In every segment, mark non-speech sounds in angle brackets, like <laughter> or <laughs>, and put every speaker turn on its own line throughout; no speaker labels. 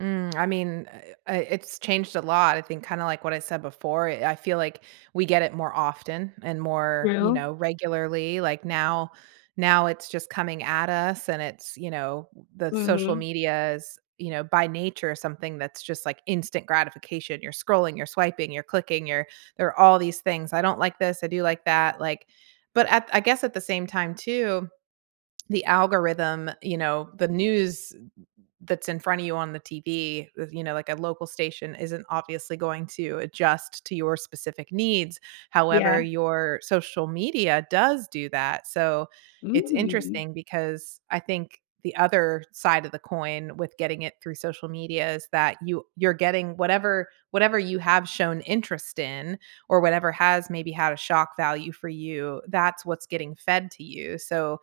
Mm, I mean, uh, uh, it's changed a lot, I think kinda like what I said before, eh, I feel like we get it more often and more, you
Real.
know, regularly. Like now, now it's just coming at us and it's, you know, the social
Mhm.
media is, you know, by nature, something that's just like instant gratification. You're scrolling, you're swiping, you're clicking, you're you're all these things. "I don't like this." "I do like that." Like but I I guess at the same time too, the algorithm, you know, the news that's in front of you on the TV, y you know like a local station isn't obviously going to adjust to your specific needs. However,
Yeah.
your social media does do that. So, it's
Mm.
interesting because I think the other side of the coin with getting it through social media is that you you're getting whatever whatever you have shown interest in or whatever has maybe had a shock value for you. That's what's getting fed to you. So,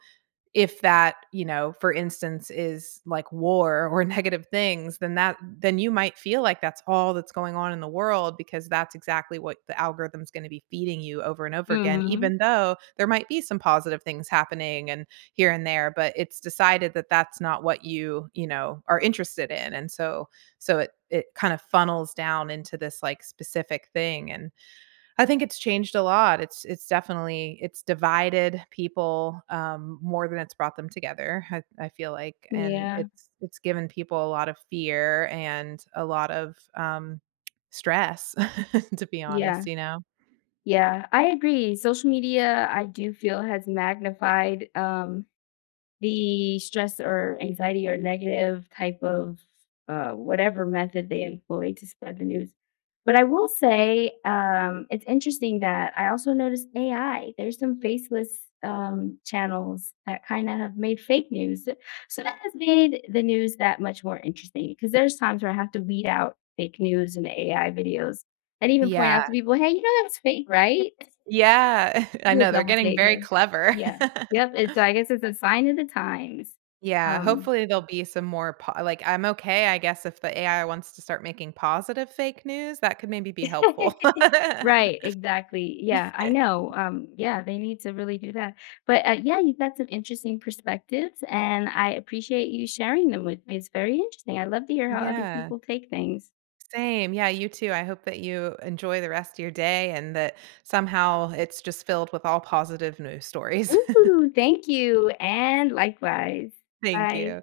if that, you know, for instance, is, like, war or negative things, then that then you might feel like that's all that's going on in the world because that's exactly what the algorithm's gonna be feeding you over and over again.
Mhm.
Even though there might be some positive things happening and here and there, but it's decided that, that's not what you, you know, are interested in, and so so it it kind of funnels down into this, like, specific thing, and I think it's changed a lot, it's it's definitely it's divided people, um, more than it's brought them together, I I feel like, and
Yeah.
it's it's given people a lot of fear and a lot of, um, stress, <chuckles> to be honest,
Yeah.
you know?
Yeah. I agree, social media, I do feel has magnified, um, the stress or anxiety or negative type of, uh, whatever method they employ to spread the news. But I will say, um, it's interesting that I also noticed AI. There's some faceless, um, channels that kinda have made fake news. So that has made the news that much more interesting 'cause there's times where I have to weed out fake news and AI videos and even point out
Yeah.
to people, "Hey, you know that was fake, right?" <chuckles>
Yeah. <chuckles> I
Do a
know. They're
double
getting very
taker.
clever.
Yeah. Yep. It's
<laughs>
like it's it's a sign of the times.
Yeah,
Um
hopefully, there'll be some more po like, I'm okay, I guess if the AI wants to start making positive fake news, that could maybe be helpful.
<laughs> Right, exactly, yeah, I know,
<laughs>
um, yeah, they need to really do that. But, uh, yeah, you've got some interesting perspectives, and I appreciate you sharing them with me. It's very interesting, I love to hear how other
Yeah.
people take things.
Same, yeah, you too, I hope that you enjoy the rest of your day and that somehow it's just filled with all positive news stories. <chuckles>
Ooh, thank you, and likewise.
Thank
Bye.
you.